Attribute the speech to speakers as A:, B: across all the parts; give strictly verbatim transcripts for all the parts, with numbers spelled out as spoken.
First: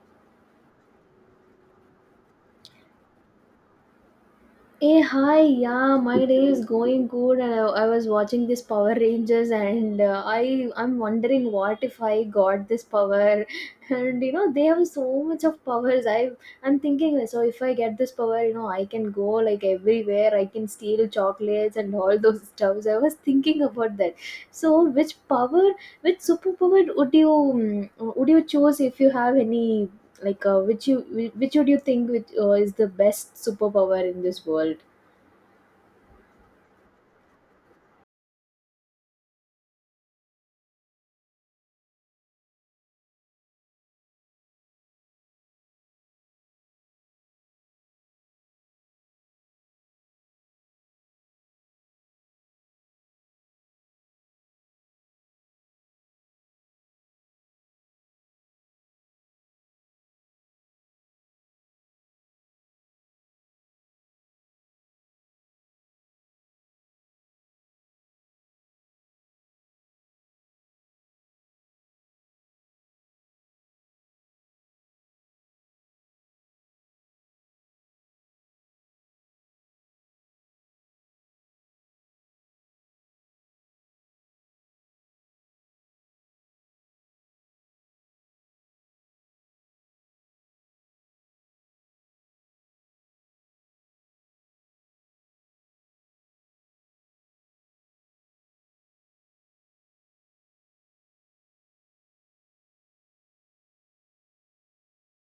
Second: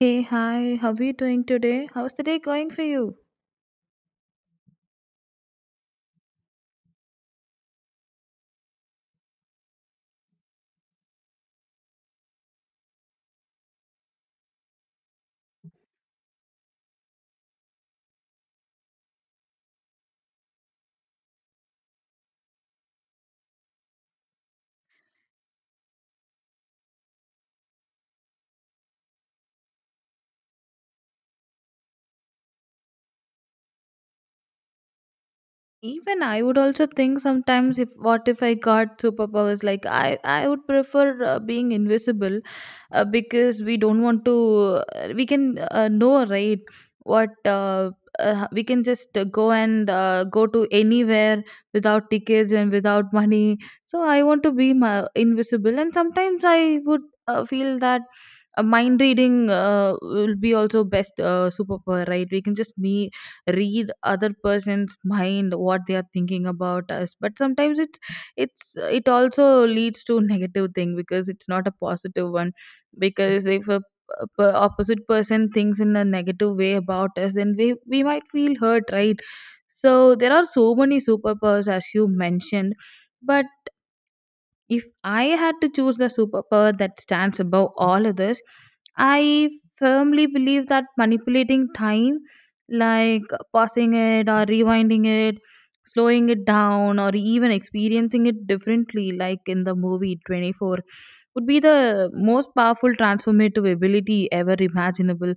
A: Hey, hi, how are you doing today? How's the day going for you?
B: Hey, hi, yeah, my day is going good, and I, I was watching this Power Rangers, and uh, I I'm wondering what if I got this power, and you know they have so much of powers. I I'm thinking, so if I get this power, you know I can go like everywhere. I can steal chocolates and all those stuffs. I was thinking about that. So which power, which superpower would you um, would you choose if you have any like uh, which you whi- which would you think, which, uh, is the best superpower in this world?
A: Even I would also think sometimes, if what if I got superpowers, like I I would prefer uh, being invisible uh, because we don't want to uh, we can uh, know, right, what uh, uh, we can just uh, go and uh, go to anywhere without tickets and without money. So I want to be my, invisible. And sometimes I would uh, feel that uh, mind reading uh, will be also best uh, superpower, right? We can just me read other person's mind, what they are thinking about us. But sometimes it's it's it also leads to negative thing, because it's not a positive one. Because if a p- p- opposite person thinks in a negative way about us, then we we might feel hurt, right? So there are so many superpowers as you mentioned. But if I had to choose the superpower that stands above all others, I firmly believe that manipulating time, like pausing it or rewinding it, slowing it down, or even experiencing it differently, like in the movie twenty-four, would be the most powerful transformative ability ever imaginable.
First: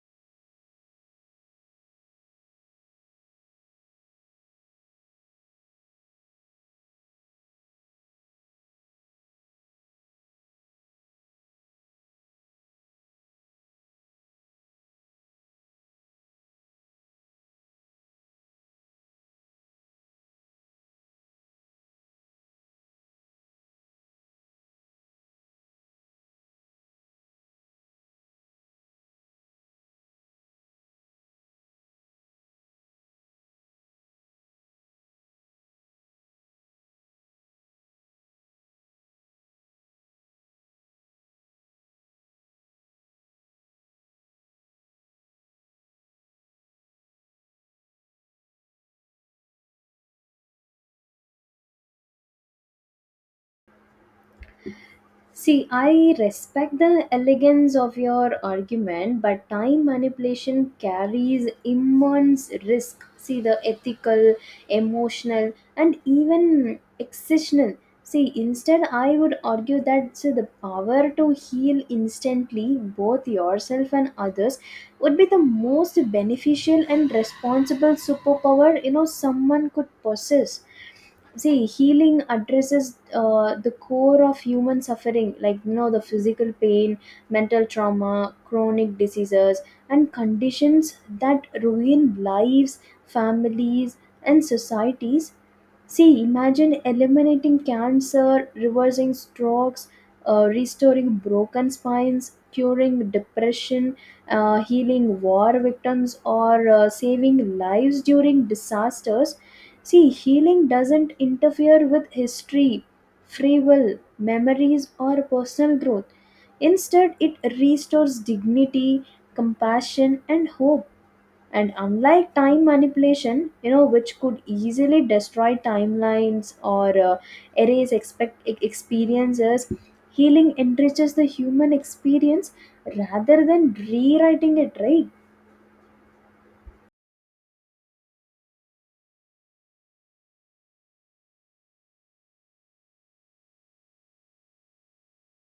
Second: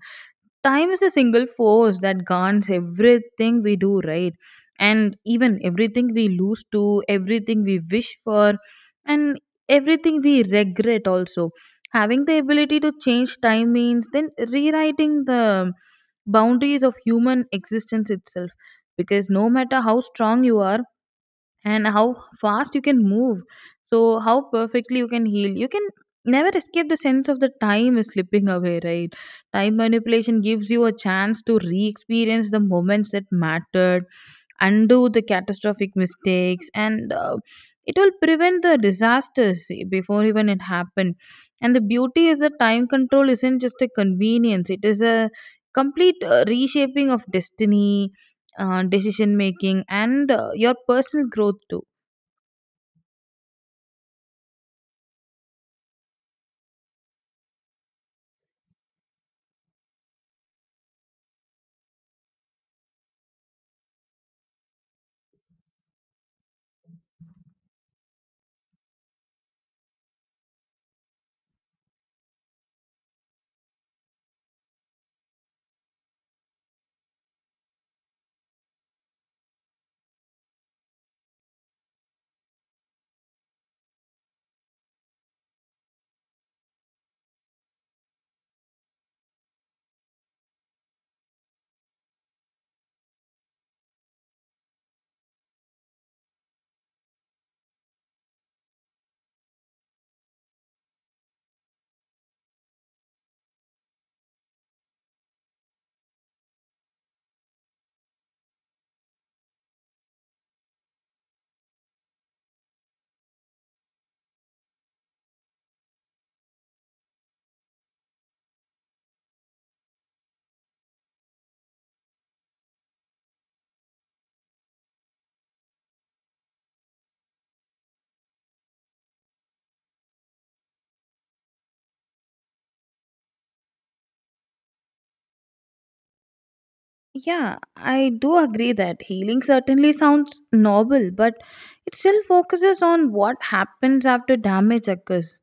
A: Time is a single force that guards everything we do, right? And even everything we lose, to everything we wish for, and everything we regret also. Having the ability to change time means then rewriting the boundaries of human existence itself. Because no matter how strong you are, and how fast you can move, so how perfectly you can heal, you can never escape the sense of the time is slipping away, right? Time manipulation gives you a chance to re-experience the moments that mattered, undo the catastrophic mistakes, and uh, it will prevent the disasters before even it happened. And the beauty is that time control isn't just a convenience, it is a complete uh, reshaping of destiny, uh, decision making, and uh, your personal growth too.
B: See, I respect the elegance of your argument, but time manipulation carries immense risk. See, the ethical, emotional, and even existential. See, instead, I would argue that, see, the power to heal instantly, both yourself and others, would be the most beneficial and responsible superpower, you know, someone could possess. See, healing addresses uh, the core of human suffering, like, you know, the physical pain, mental trauma, chronic diseases, and conditions that ruin lives, families, and societies. See, imagine eliminating cancer, reversing strokes, uh, restoring broken spines, curing depression, uh, healing war victims, or uh, saving lives during disasters. See, healing doesn't interfere with history, free will, memories, or personal growth. Instead, it restores dignity, compassion, and hope. And unlike time manipulation, you know, which could easily destroy timelines or uh, erase expect e- experiences, healing enriches the human experience rather than rewriting it, right?
A: Yeah, I do agree that healing certainly sounds noble, but it still focuses on what happens after damage occurs.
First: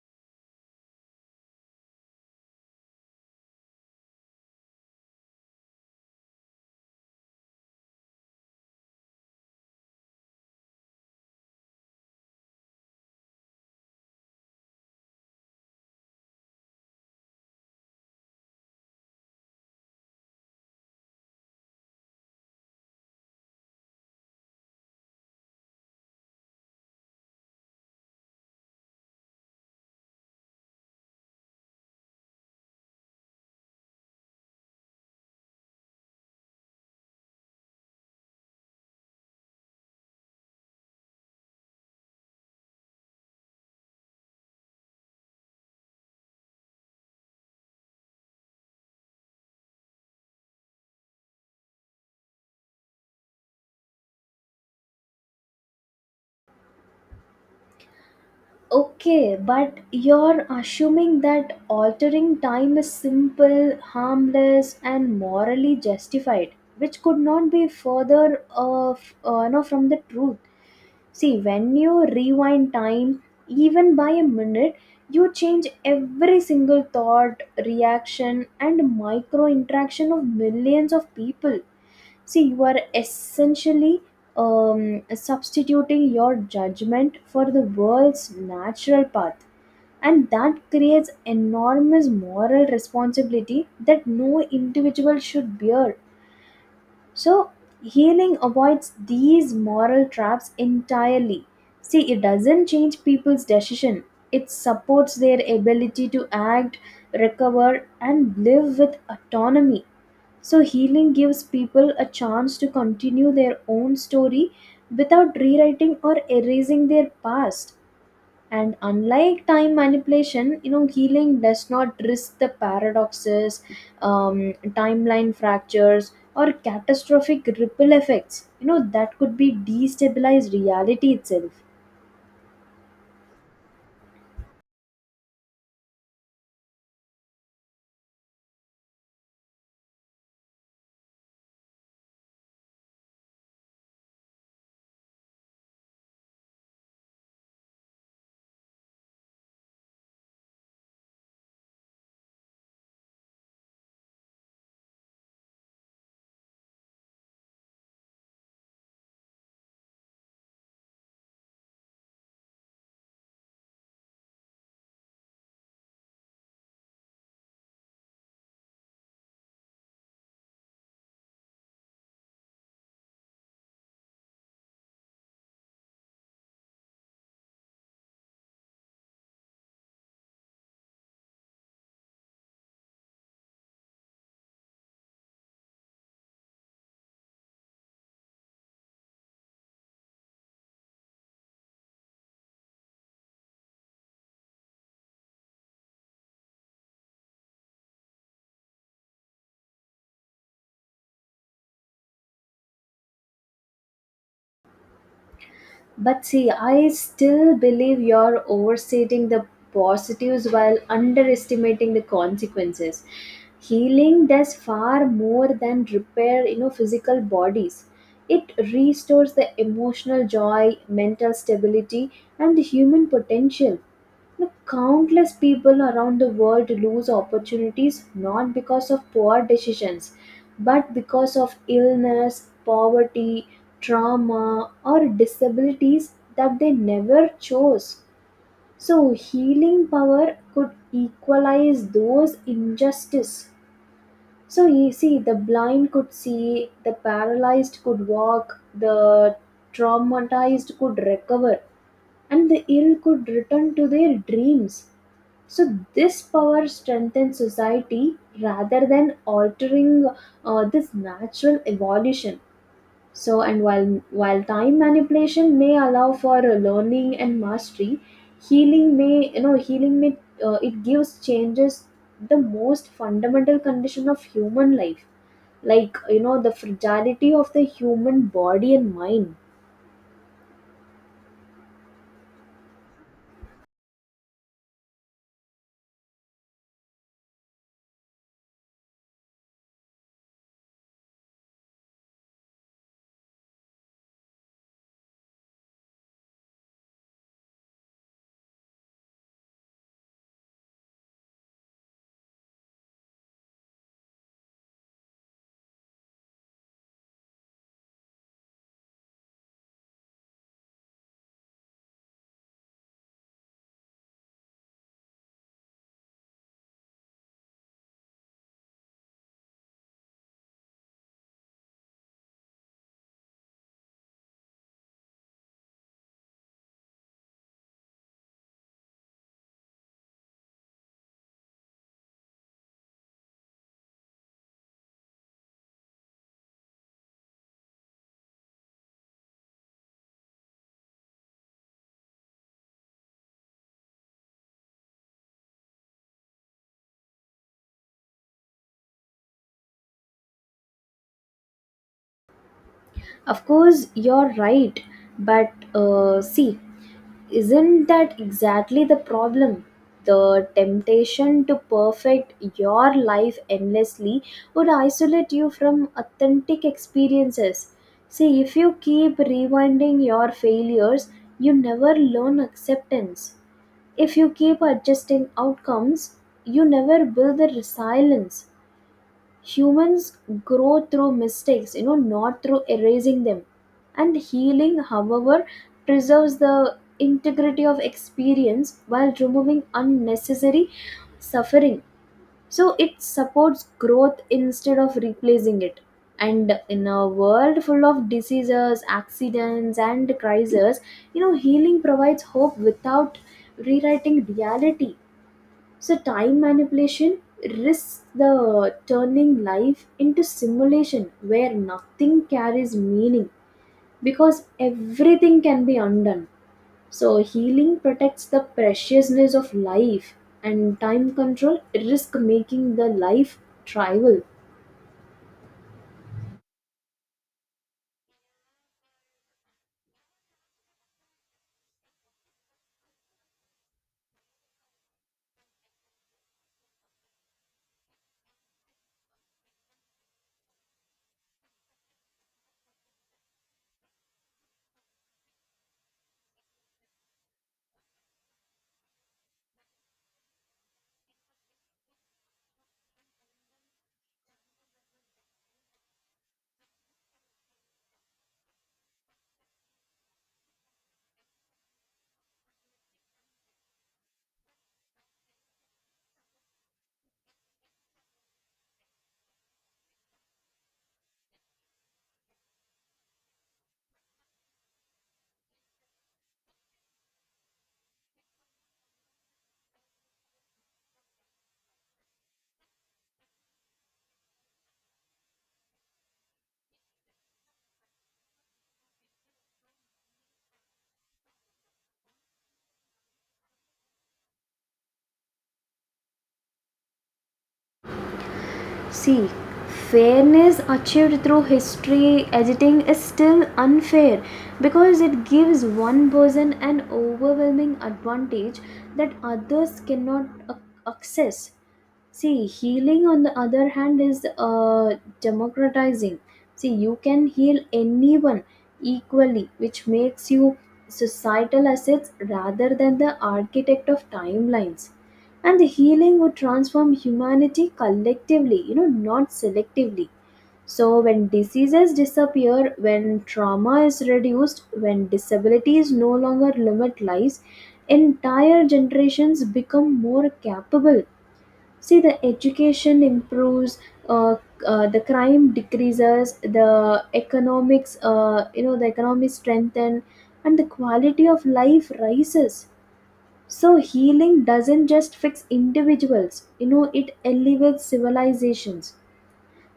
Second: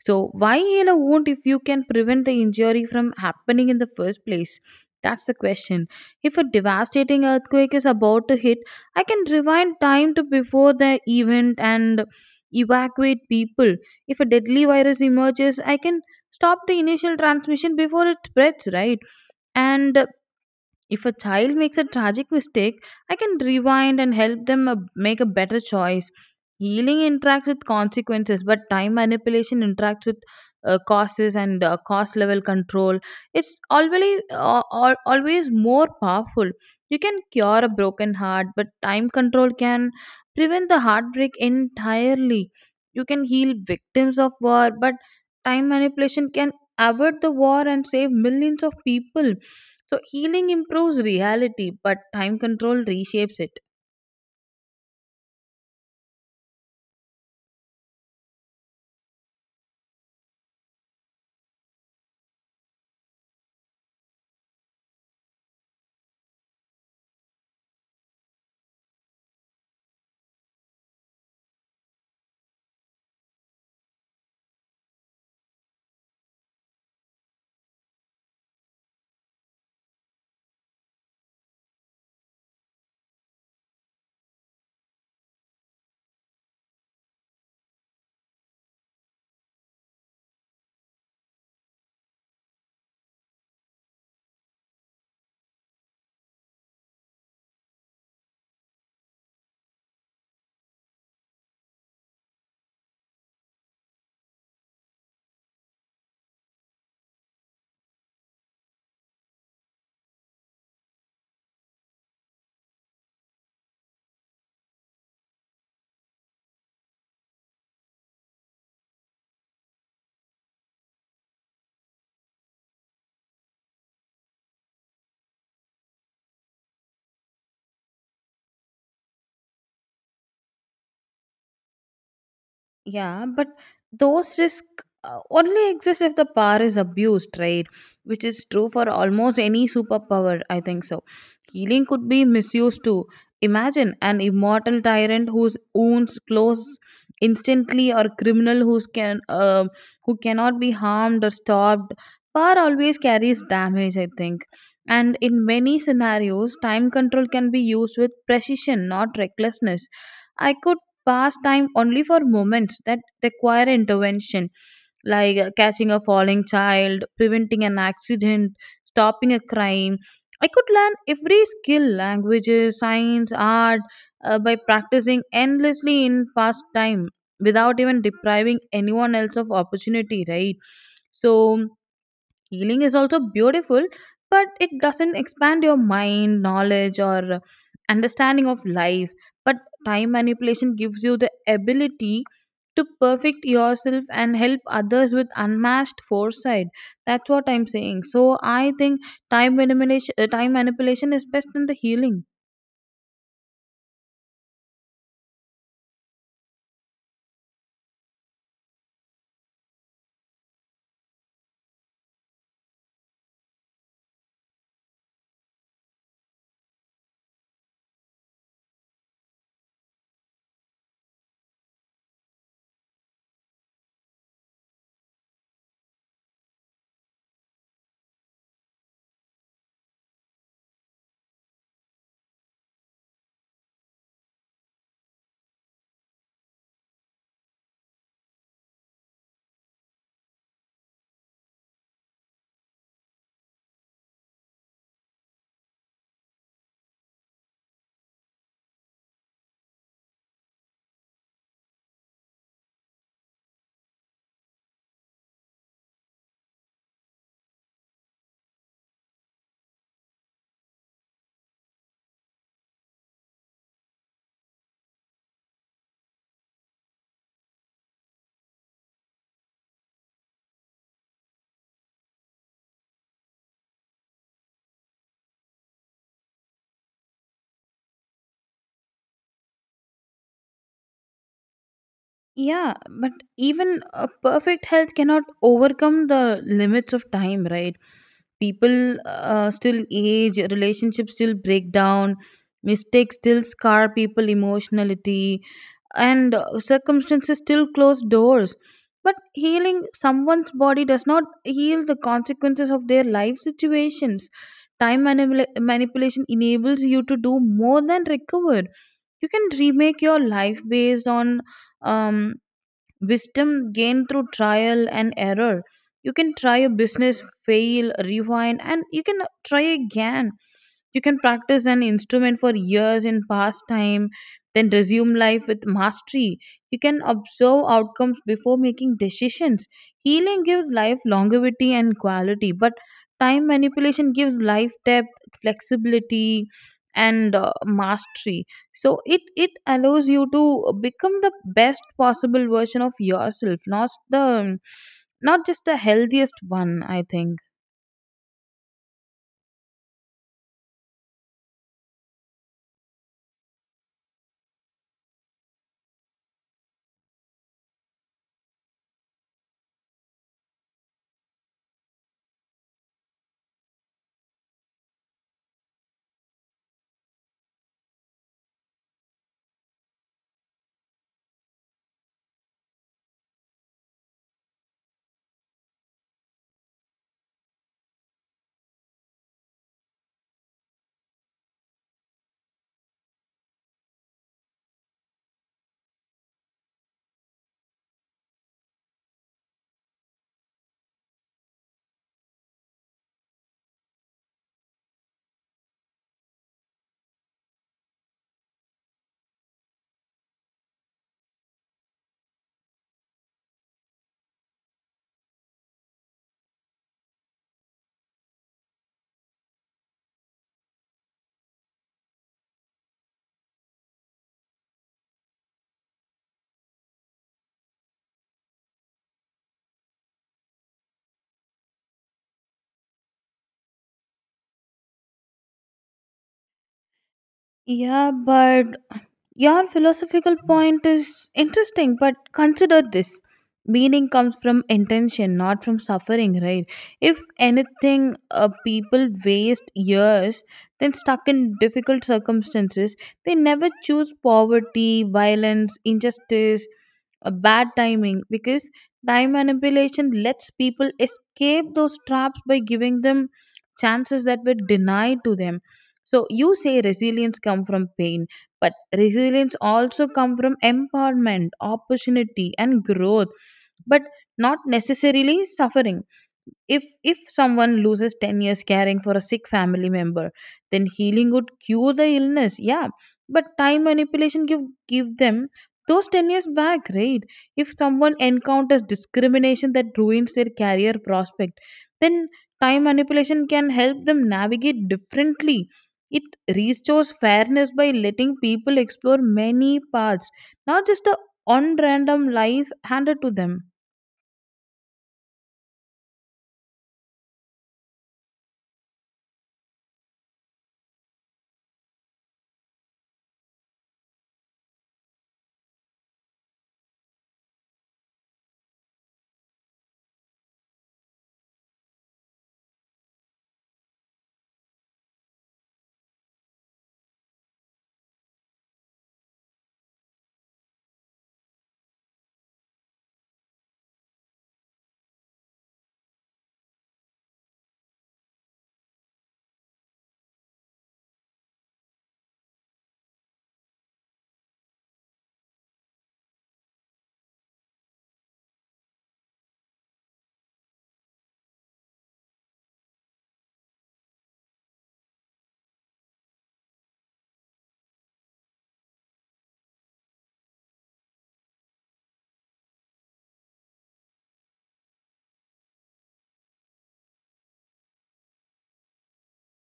A: So, why heal a wound if you can prevent the injury from happening in the first place? That's the question. If a devastating earthquake is about to hit, I can rewind time to before the event and evacuate people. If a deadly virus emerges, I can stop the initial transmission before it spreads, right? And if a child makes a tragic mistake, I can rewind and help them uh, make a better choice. Healing interacts with consequences, but time manipulation interacts with uh, causes and uh, cost level control. It's always, uh, al- always more powerful. You can cure a broken heart, but time control can prevent the heartbreak entirely. You can heal victims of war, but time manipulation can avert the war and save millions of people. So healing improves reality, but time control reshapes it.
B: Okay, but you're assuming that altering time is simple, harmless, and morally justified, which could not be further of, uh, no, from the truth. See, when you rewind time, even by a minute, you change every single thought, reaction, and micro interaction of millions of people. See, you are essentially um, substituting your judgment for the world's natural path, and that creates enormous moral responsibility that no individual should bear. So, healing avoids these moral traps entirely. See, it doesn't change people's decision, it supports their ability to act, recover, and live with autonomy. So, healing gives people a chance to continue their own story without rewriting or erasing their past. And unlike time manipulation, you know, healing does not risk the paradoxes, um, timeline fractures, or catastrophic ripple effects, you know, that could be destabilize reality itself.
A: Yeah, but those risks uh, only exist if the power is abused, right? Which is true for almost any superpower, I think so. Healing could be misused too. Imagine an immortal tyrant whose wounds close instantly, or criminal who's can uh, who cannot be harmed or stopped. Power always carries damage, I think. And in many scenarios, time control can be used with precision, not recklessness. I could pass time only for moments that require intervention, like uh, catching a falling child, preventing an accident, stopping a crime. I could learn every skill, languages, science, art, uh, by practicing endlessly in past time without even depriving anyone else of opportunity, right? So, healing is also beautiful, but it doesn't expand your mind knowledge or understanding of life. But time manipulation gives you the ability to perfect yourself and help others with unmatched foresight. That's what I'm saying, so I think time manipulation uh, time manipulation is best in the healing.
B: But see, I still believe you're overstating the positives while underestimating the consequences. Healing does far more than repair, you know, physical bodies. It restores the emotional joy, mental stability, and the human potential. Now, countless people around the world lose opportunities not because of poor decisions, but because of illness, poverty, trauma, or disabilities that they never chose. So, healing power could equalize those injustices. So, you see, the blind could see, the paralyzed could walk, the traumatized could recover, and the ill could return to their dreams. So this power strengthens society rather than altering uh, this natural evolution. So, and while while time manipulation may allow for uh, learning and mastery, healing may you know healing may uh, it gives changes the most fundamental condition of human life, like, you know, the fragility of the human body and mind.
A: Yeah, but even a perfect health cannot overcome the limits of time, right? People uh, still age, relationships still break down, mistakes still scar people emotionally, and uh, circumstances still close doors. But healing someone's body does not heal the consequences of their life situations. Time manipula- manipulation enables you to do more than recover. You can remake your life based on um, wisdom gained through trial and error. You can try a business, fail, rewind, and you can try again. You can practice an instrument for years in pastime, then resume life with mastery. You can observe outcomes before making decisions. Healing gives life longevity and quality, but time manipulation gives life depth, flexibility, and uh, mastery. So it it allows you to become the best possible version of yourself, not the not just the healthiest one, I think.
B: Of course, you're right, but uh, see, isn't that exactly the problem? The temptation to perfect your life endlessly would isolate you from authentic experiences. See, if you keep rewinding your failures, you never learn acceptance. If you keep adjusting outcomes, you never build the resilience. Humans grow through mistakes, you know, not through erasing them. And healing, however, preserves the integrity of experience while removing unnecessary suffering. So it supports growth instead of replacing it. And in a world full of diseases, accidents, and crises, you know, healing provides hope without rewriting reality. So, time manipulation risks the turning life into simulation where nothing carries meaning because everything can be undone. So, healing protects the preciousness of life, and time control risk making the life trivial.
A: Yeah, but your philosophical point is interesting, but consider this. Meaning comes from intention, not from suffering, right? If anything, uh, people waste years, then stuck in difficult circumstances, they never choose poverty, violence, injustice, a bad timing, because time manipulation lets people escape those traps by giving them chances that were denied to them. So you say resilience come from pain, but resilience also come from empowerment, opportunity, and growth, but not necessarily suffering. If if someone loses ten years caring for a sick family member, then healing would cure the illness, yeah. But time manipulation give give them those ten years back, right? If someone encounters discrimination that ruins their career prospect, then time manipulation can help them navigate differently. It restores fairness by letting people explore many paths, not just the on random life handed to them.
B: See, fairness achieved through history editing is still unfair because it gives one person an overwhelming advantage that others cannot ac- access. See, healing on the other hand is uh, democratizing. See, you can heal anyone equally, which makes you societal assets rather than the architect of timelines. And the healing would transform humanity collectively, you know, not selectively. So, when diseases disappear, when trauma is reduced, when disabilities no longer limit lives, entire generations become more capable. See, the education improves, uh, uh, the crime decreases, the economics, uh, you know, the economy strengthen, and the quality of life rises. So healing doesn't just fix individuals, you know, it elevates civilizations.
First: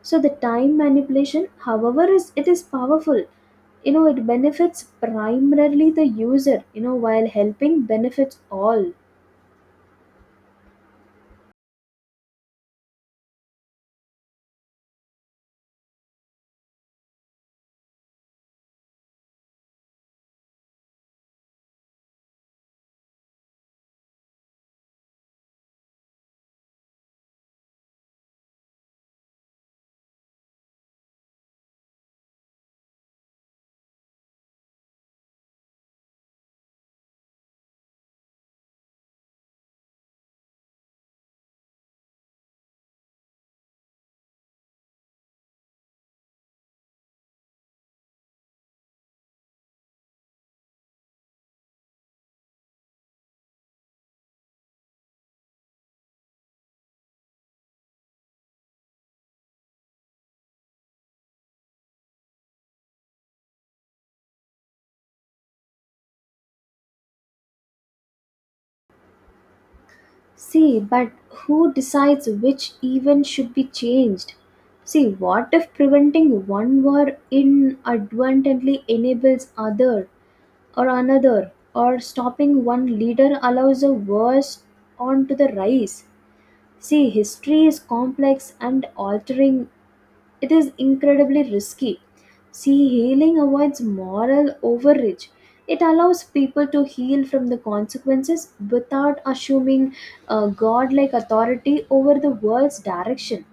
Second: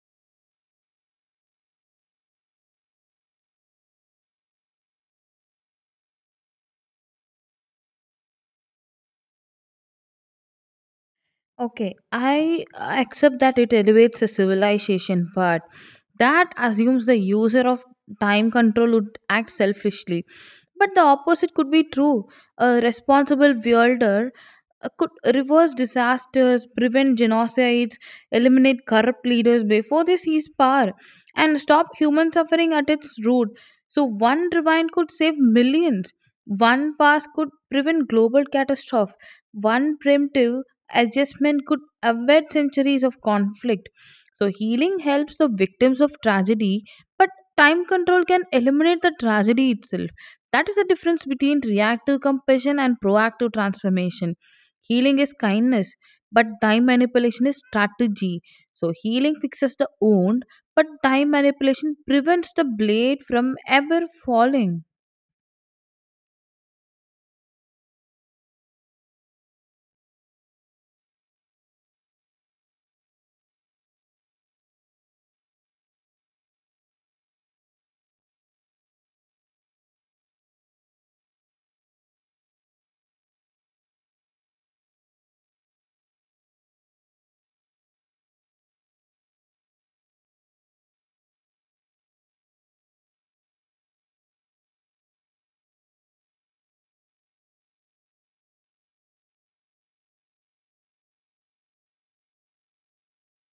B: So the time manipulation, however, is it is powerful, you know, it benefits primarily the user, you know, while helping benefits all.
A: Okay, I accept that it elevates a civilization, but that assumes the user of time control would act selfishly. But the opposite could be true. A responsible wielder uh, could reverse disasters, prevent genocides, eliminate corrupt leaders before they seize power, and stop human suffering at its root. So, one rewind could save millions. One pass could prevent global catastrophe. One preemptive adjustment could avert centuries of conflict. So, healing helps the victims of tragedy, but time control can eliminate the tragedy itself. That is the difference between reactive compassion and proactive transformation. Healing is kindness, but time manipulation is strategy. So healing fixes the wound, but time manipulation prevents the blade from ever falling.
B: See, but who decides which event should be changed? See, what if preventing one war inadvertently enables other or another, or stopping one leader allows a worst on to the rise? See, history is complex and altering it is incredibly risky. See, healing avoids moral overreach. It allows people to heal from the consequences without assuming a godlike authority over the world's direction.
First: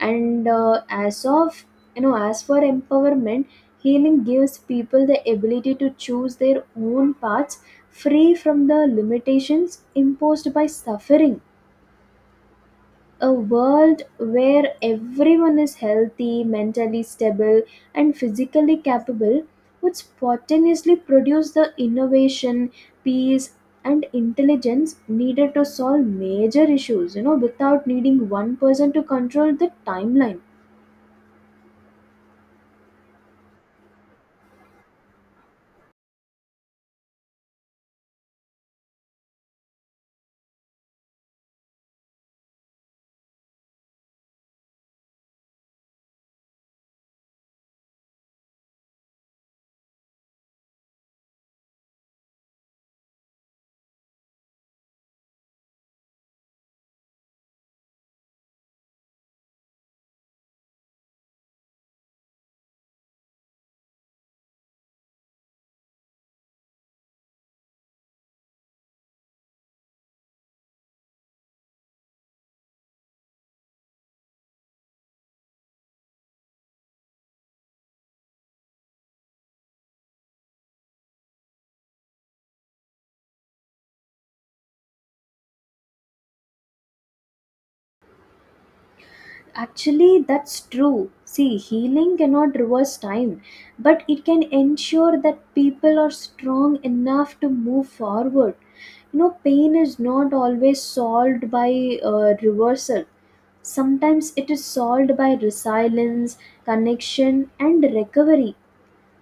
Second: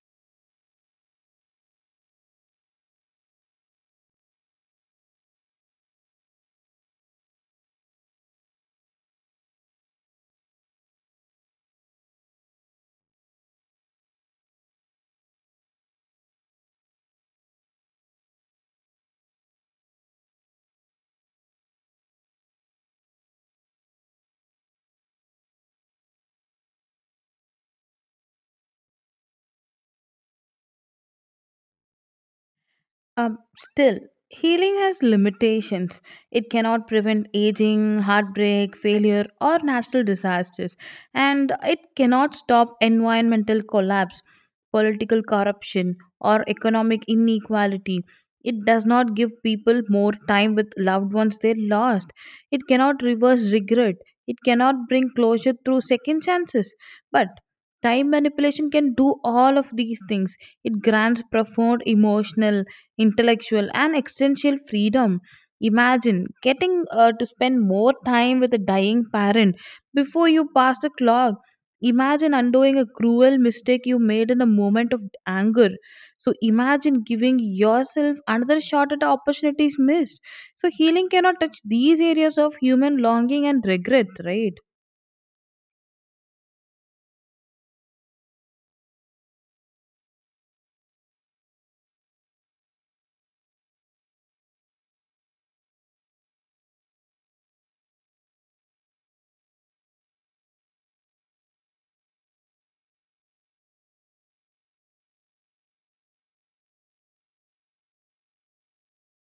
B: And uh, as of you know, as for empowerment, healing gives people the ability to choose their own paths, free from the limitations imposed by suffering. A world where everyone is healthy, mentally stable, and physically capable would spontaneously produce the innovation, peace, and intelligence needed to solve major issues, you know, without needing one person to control the timeline.
A: Um, still, healing has limitations. It cannot prevent aging, heartbreak, failure, or natural disasters. And it cannot stop environmental collapse, political corruption, or economic inequality. It does not give people more time with loved ones they lost. It cannot reverse regret. It cannot bring closure through second chances. But time manipulation can do all of these things. It grants profound emotional, intellectual, and existential freedom. Imagine getting uh, to spend more time with a dying parent before you pass the clock. Imagine undoing a cruel mistake you made in a moment of anger. So imagine giving yourself another shot at the opportunities missed. So healing cannot touch these areas of human longing and regret, right?
B: Actually, that's true. See, healing cannot reverse time, but it can ensure that people are strong enough to move forward. You know, pain is not always solved by uh, reversal. Sometimes it is solved by resilience, connection, and recovery.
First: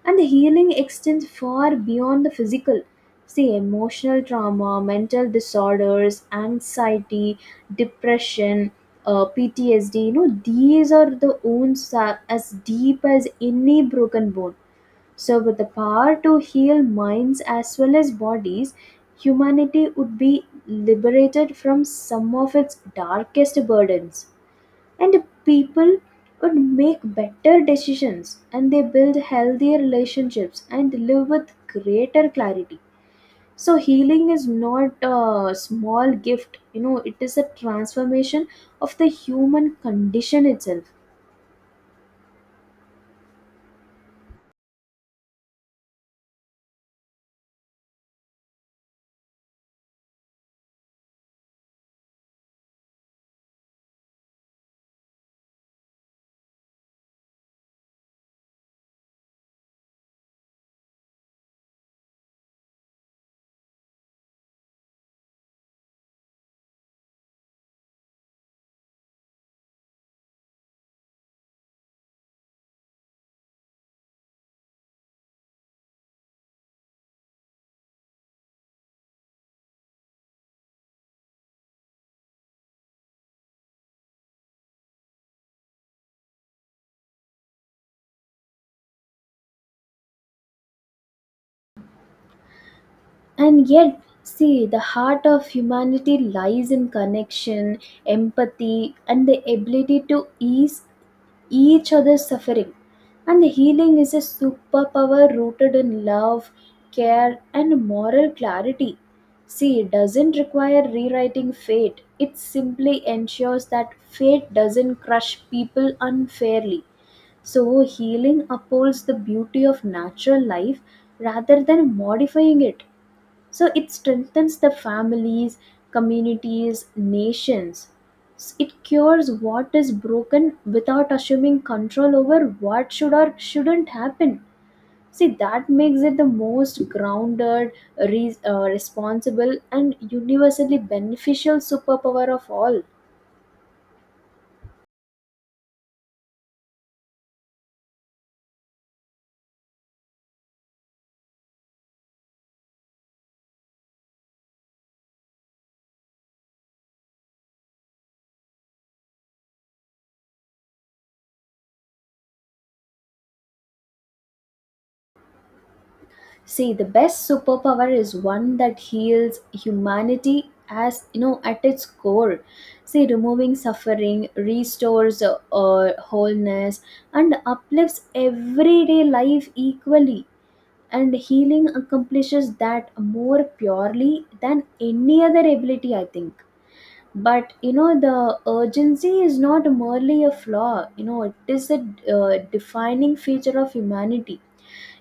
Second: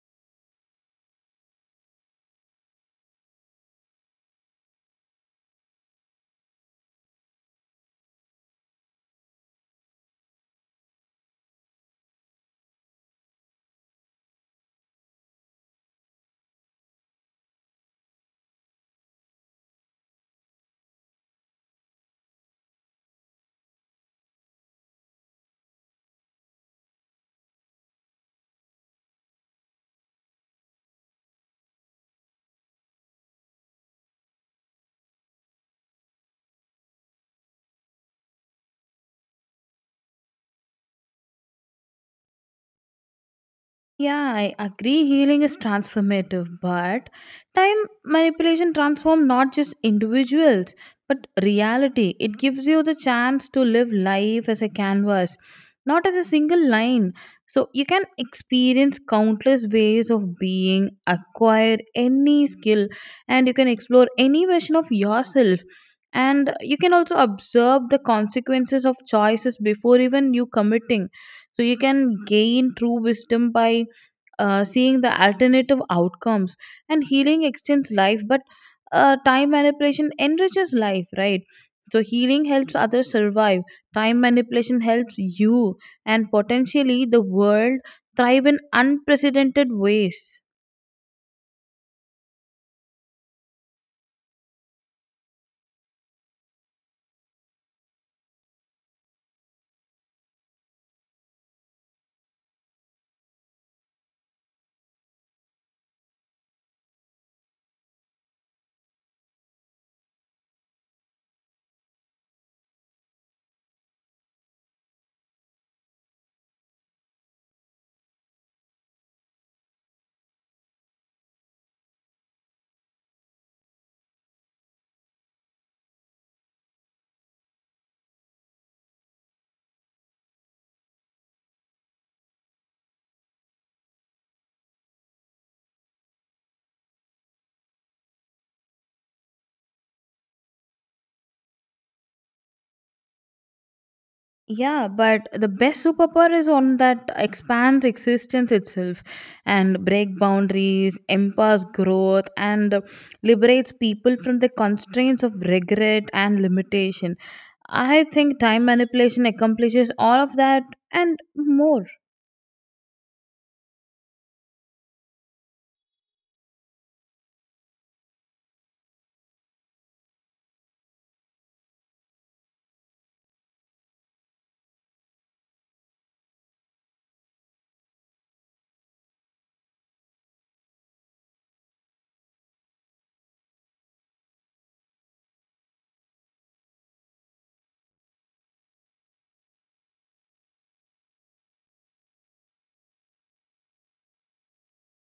B: And the healing extends far beyond the physical. See, emotional trauma, mental disorders, anxiety, depression, uh, P T S D, you know, these are the wounds that as deep as any broken bone. So, with the power to heal minds as well as bodies, humanity would be liberated from some of its darkest burdens, and people would make better decisions, and they build healthier relationships and live with greater clarity. So healing is not a small gift, you know, it is a transformation of the human condition itself.
A: Yeah, I agree healing is transformative, but time manipulation transforms not just individuals but reality. It gives you the chance to live life as a canvas, not as a single line. So you can experience countless ways of being, acquire any skill, and you can explore any version of yourself. And you can also observe the consequences of choices before even you committing. So you can gain true wisdom by uh, seeing the alternative outcomes. And healing extends life, but uh, time manipulation enriches life, right? So healing helps others survive, time manipulation helps you and potentially the world thrive in unprecedented ways.
B: And yet, see, the heart of humanity lies in connection, empathy, and the ability to ease each other's suffering. And healing is a superpower rooted in love, care, and moral clarity. See, it doesn't require rewriting fate, it simply ensures that fate doesn't crush people unfairly. So, healing upholds the beauty of natural life rather than modifying it. So it strengthens the families, communities, nations. S- it cures what is broken without assuming control over what should or shouldn't happen. See, that makes it the most grounded, re- uh, responsible, and universally beneficial superpower of all.
A: Yeah, but the best superpower is one that expands existence itself and break boundaries, empowers growth, and liberates people from the constraints of regret and limitation. I think time manipulation accomplishes all of that and more.
B: See, the best superpower is one that heals humanity, as you know, at its core. See, removing suffering restores uh, uh, wholeness and uplifts everyday life equally. And healing accomplishes that more purely than any other ability, I think. But you know, the urgency is not merely a flaw, you know, it is a uh, defining feature of humanity.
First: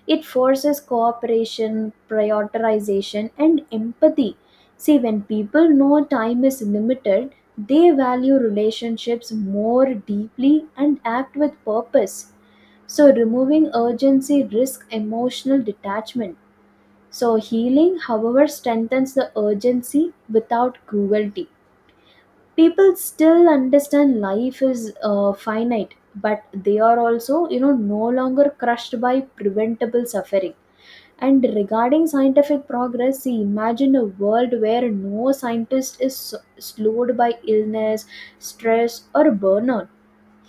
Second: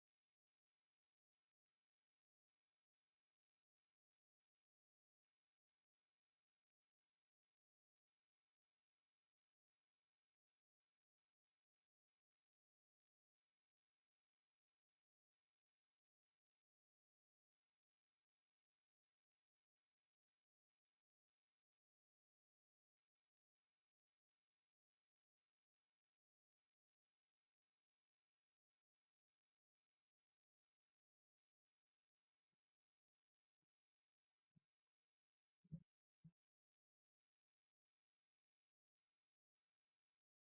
B: It forces cooperation, prioritization, and empathy. See, when people know time is limited, they value relationships more deeply and act with purpose. So, removing urgency risks emotional detachment. So, healing, however, strengthens the urgency without cruelty. People still understand life is uh, finite, but they are also, you know, no longer crushed by preventable suffering. And regarding scientific progress, see, imagine a world where no scientist is s- slowed by illness, stress, or burnout.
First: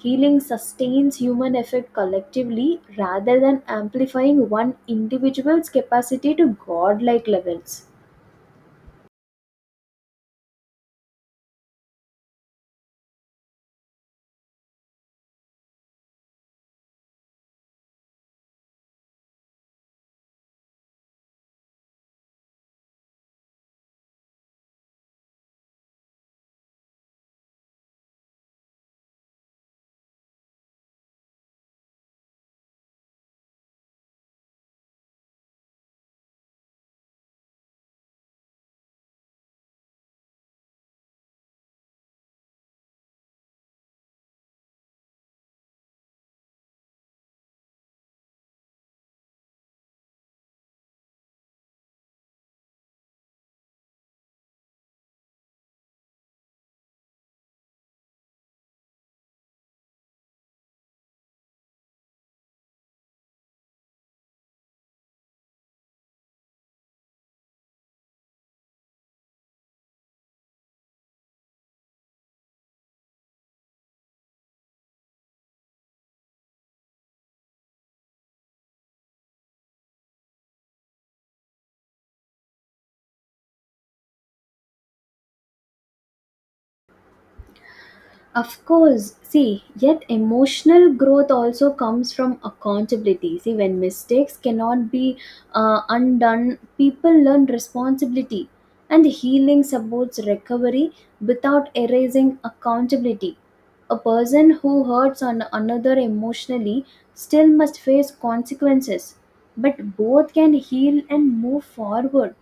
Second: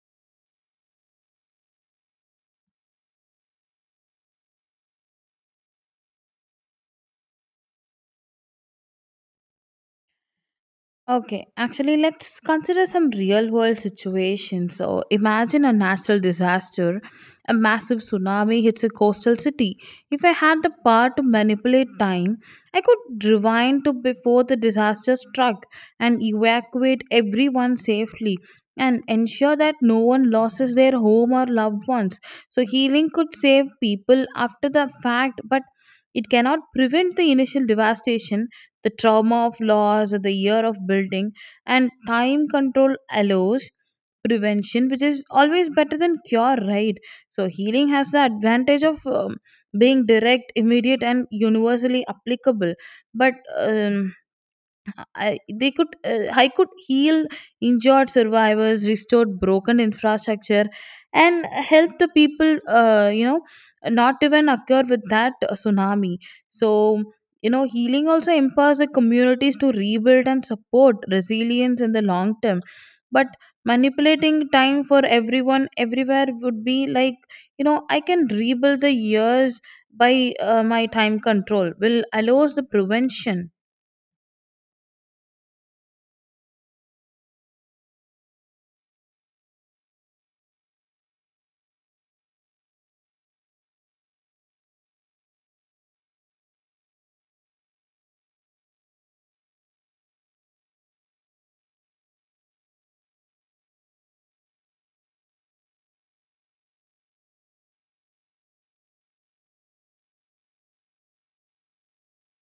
B: Healing sustains human effort collectively rather than amplifying one individual's capacity to godlike levels.
A: Okay, actually, let's consider some real world situations. So, imagine a natural disaster, a massive tsunami hits a coastal city. If I had the power to manipulate time, I could rewind to before the disaster struck and evacuate everyone safely and ensure that no one loses their home or loved ones. So, healing could save people after the fact, but it cannot prevent the initial devastation, the trauma of loss, or the year of building, and time control allows prevention, which is always better than cure, right? So, healing has the advantage of um, being direct, immediate, and universally applicable. But um, I, they could uh, I could heal injured survivors, restored broken infrastructure, and help the people. Uh, you know, not even occur with that tsunami. So you know, healing also empowers the communities to rebuild and support resilience in the long term. But manipulating time for everyone everywhere would be like, you know I can rebuild the years by uh, my time control will allows the prevention.
B: Of course, see, yet emotional growth also comes from accountability. See, when mistakes cannot be uh, undone, people learn responsibility, and healing supports recovery without erasing accountability. A person who hurts on another emotionally still must face consequences, but both can heal and move forward.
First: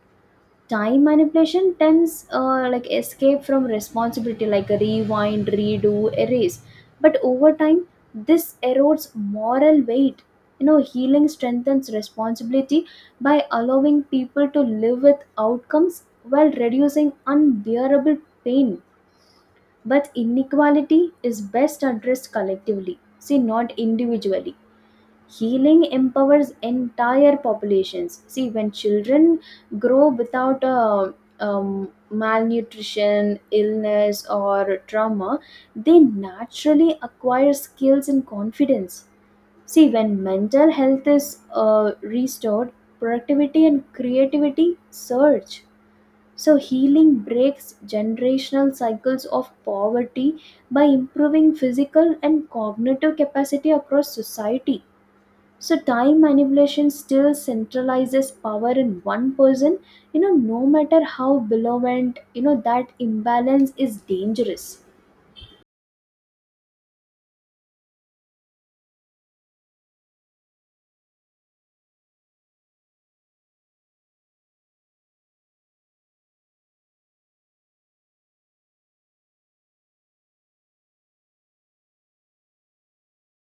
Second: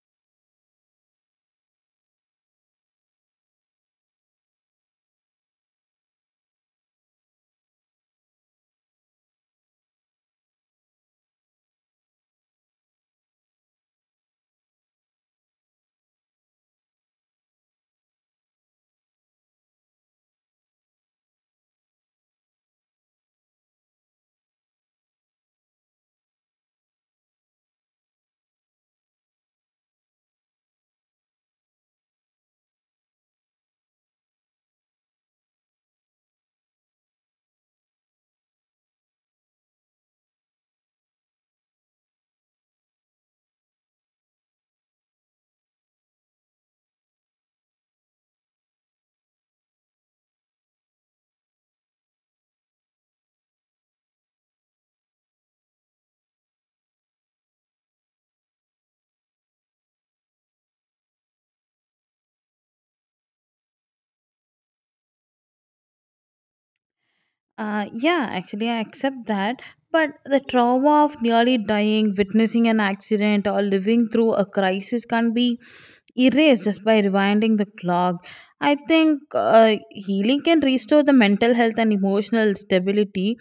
B: Time manipulation tends, uh, like escape from responsibility, like rewind, redo, erase. But over time, this erodes moral weight. You know, healing strengthens responsibility by allowing people to live with outcomes while reducing unbearable pain. But inequality is best addressed collectively, see, not individually. Healing empowers entire populations. See, when children grow without a um, malnutrition, illness, or trauma, they naturally acquire skills and confidence. See, when mental health is uh, restored, productivity and creativity surge. So healing breaks generational cycles of poverty by improving physical and cognitive capacity across society. So time manipulation still centralizes power in one person. You know, no matter how below, and you know that imbalance is dangerous.
A: Uh, yeah, actually, I accept that. But the trauma of nearly dying, witnessing an accident, or living through a crisis can be erased just by rewinding the clock. I think uh, healing can restore the mental health and emotional stability.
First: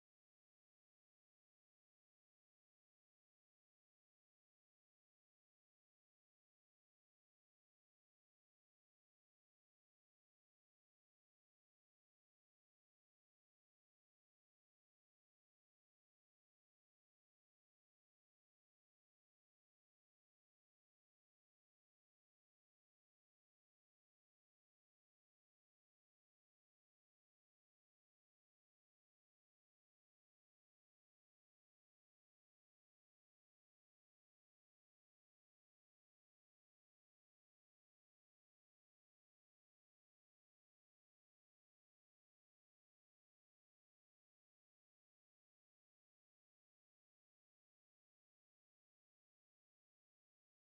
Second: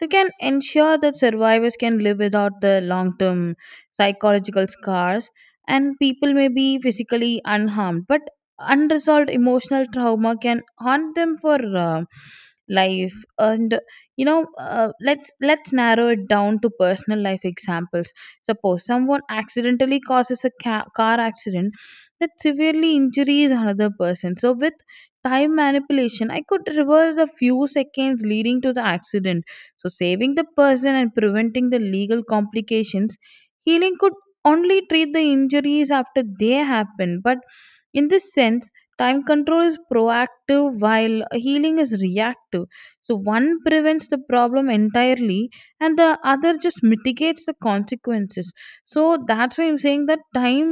A: They can ensure that survivors can live without the long term psychological scars, and people may be physically unharmed. But unresolved emotional trauma can haunt them for Uh, life. And you know uh, let's let's narrow it down to personal life examples. Suppose someone accidentally causes a ca- car accident that severely injures another person. So with time manipulation, I could reverse the few seconds leading to the accident, so saving the person and preventing the legal complications. Healing could only treat the injuries after they happen. But in this sense, time control is proactive, while healing is reactive. So one prevents the problem entirely, and the other just mitigates the consequences. So that's why I'm saying that time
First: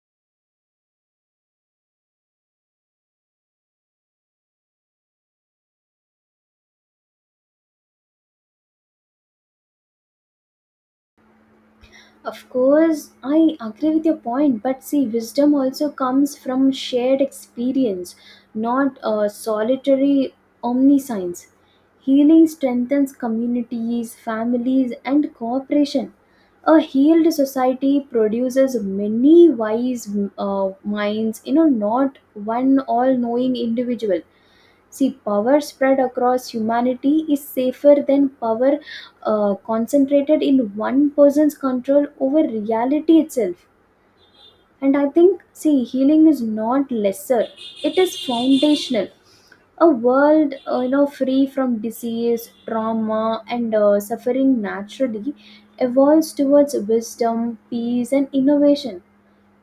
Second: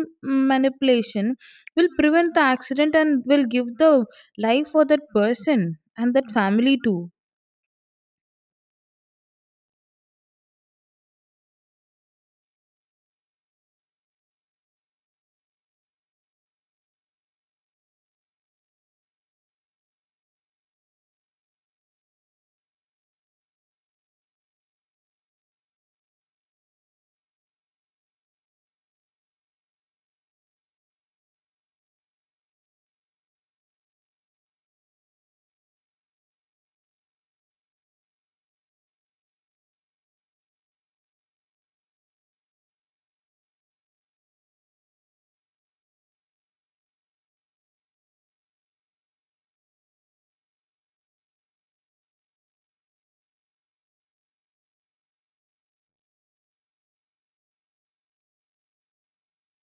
A: manipulation will prevent the accident and will give the life for that person and that family too.
B: Of course, I agree with your point, but see, wisdom also comes from shared experience, not a solitary omniscience. Healing strengthens communities, families, and cooperation. A healed society produces many wise uh, minds, you know, not one all knowing individual. See, power spread across humanity is safer than power uh, concentrated in one person's control over reality itself. And I think, see, healing is not lesser, it is foundational. A world, uh, you know, free from disease, trauma, and uh, suffering naturally evolves towards wisdom, peace, and innovation.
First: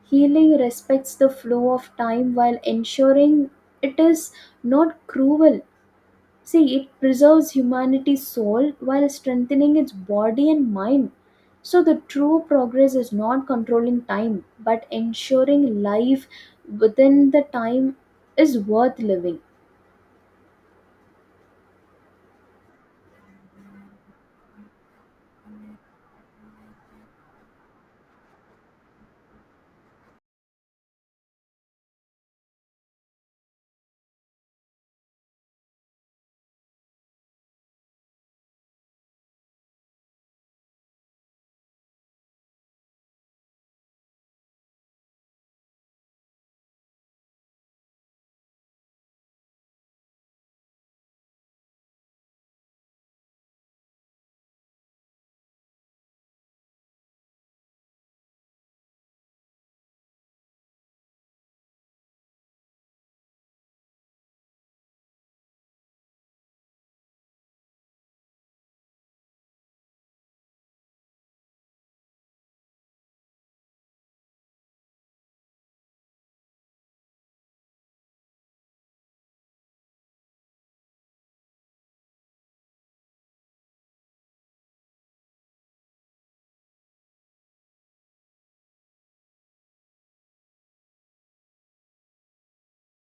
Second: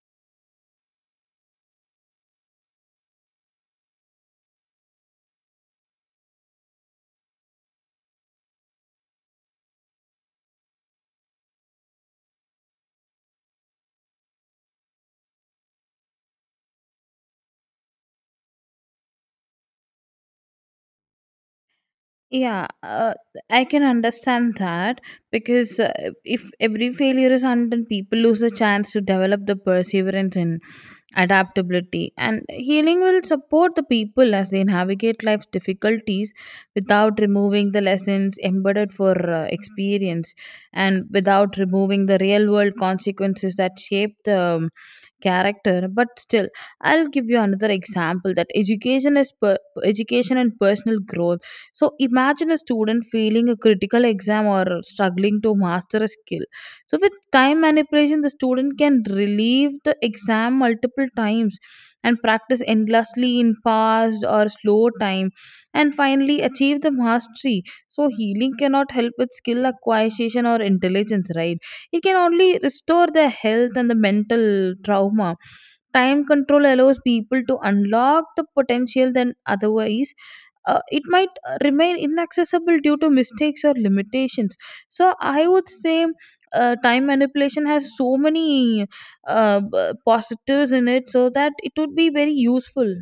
B: Healing respects the flow of time while ensuring it is not cruel. See, it preserves humanity's soul while strengthening its body and mind. So, the true progress is not controlling time, but ensuring life within the time is worth living.
A: Yeah, uh, I can understand that. Because uh, if every failure is handled, people lose a chance to develop the perseverance in adaptability, and healing will support the people as they navigate life's difficulties without removing the lessons embedded for uh, experience, and without removing the real world consequences that shape the um, character. But still, I'll give you another example: that education is per- education and personal growth. So imagine a student failing a critical exam or struggling to master a skill. So with time manipulation, the student can relieve the exam multiple times and practice endlessly in fast or slow time and finally achieve the mastery. So healing cannot help with skill acquisition or intelligence, right? It can only restore their health and the mental trauma. Time control allows people to unlock the potential than otherwise uh, it might uh, remain inaccessible due to mistakes or limitations. So I would say uh, time manipulation has so many uh, b- positives in it, so that it would be very useful.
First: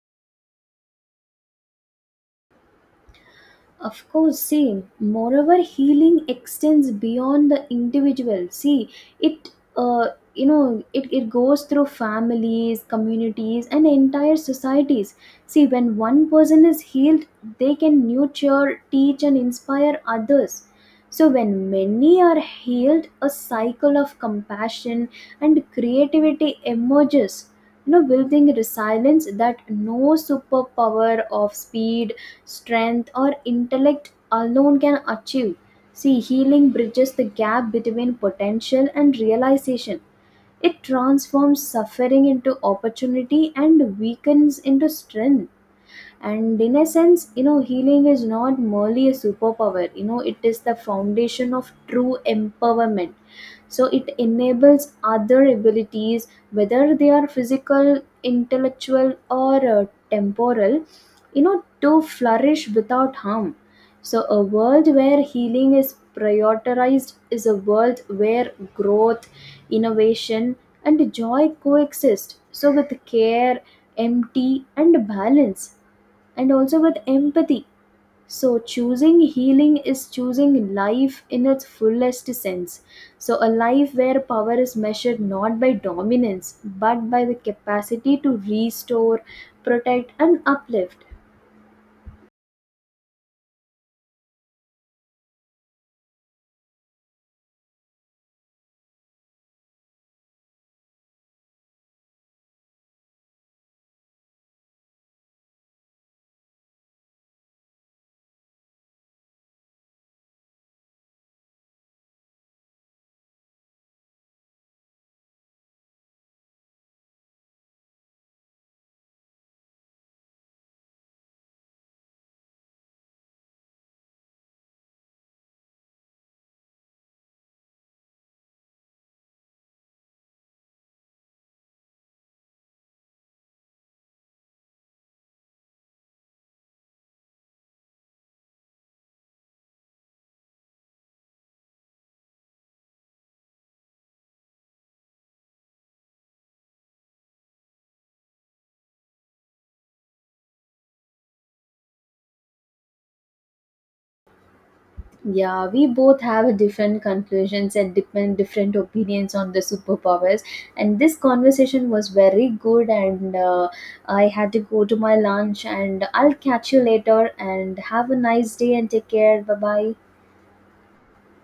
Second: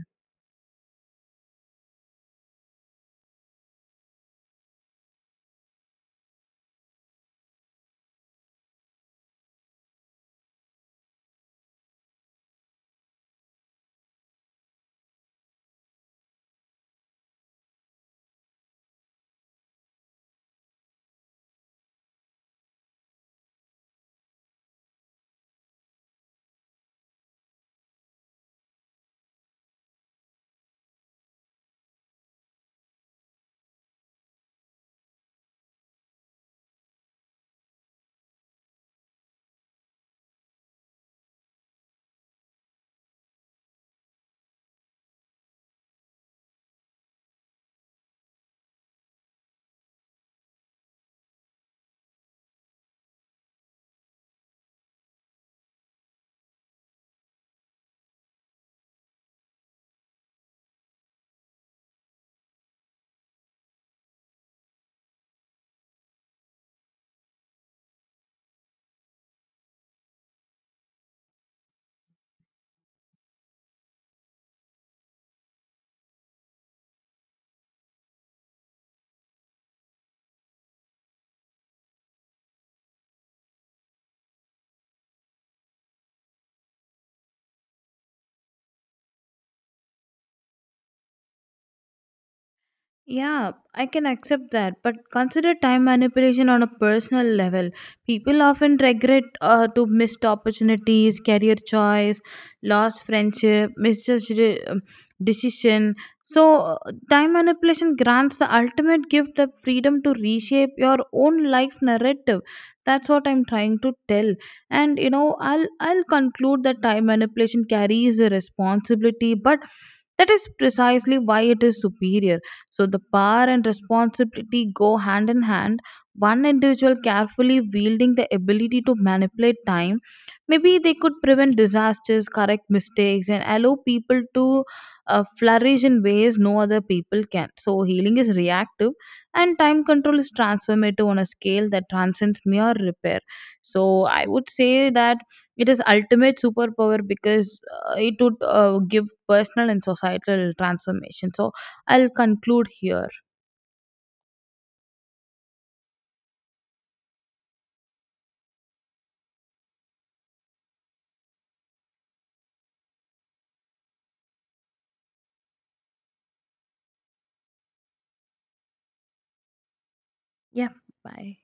B: Of course, same. Moreover, healing extends beyond the individual. See, it, uh, you know, it, it goes through families, communities, and entire societies. See, when one person is healed, they can nurture, teach, and inspire others. So, when many are healed, a cycle of compassion and creativity emerges, you know, building resilience that no superpower of speed, strength, or intellect alone can achieve. See, healing bridges the gap between potential and realization. It transforms suffering into opportunity and weakens into strength. And in a sense, you know, healing is not merely a superpower, you know, it is the foundation of true empowerment. So it enables other abilities, whether they are physical, intellectual, or uh, temporal, you know, to flourish without harm. So a world where healing is prioritized is a world where growth, innovation, and joy coexist, so with care, empty, and balance, and also with empathy. So, choosing healing is choosing life in its fullest sense. So, a life where power is measured not by dominance but by the capacity to restore, protect, and uplift.
A: Yeah, I can accept that, but consider time manipulation on a personal level. People often regret uh, to missed opportunities, career choice, lost friendship, misjudged uh, decision. So, uh, time manipulation grants the ultimate gift, the freedom to reshape your own life narrative. That's what I'm trying to tell. And you know, I'll I'll conclude that time manipulation carries a responsibility, but that is precisely why it is superior, so the power and responsibility go hand in hand. One individual carefully wielding the ability to manipulate time, maybe they could prevent disasters, correct mistakes, and allow people to uh, flourish in ways no other people can. So healing is reactive, and time control is transformative on a scale that transcends mere repair. So I would say that it is ultimate superpower because uh, it would uh, give personal and societal transformation. So I'll conclude here.
B: Yeah, we both have different conclusions and different different opinions on the superpowers, and this conversation was very good. And uh, I had to go to my lunch, and I'll catch you later. And have a nice day and take care. Bye bye.
A: Yeah, bye.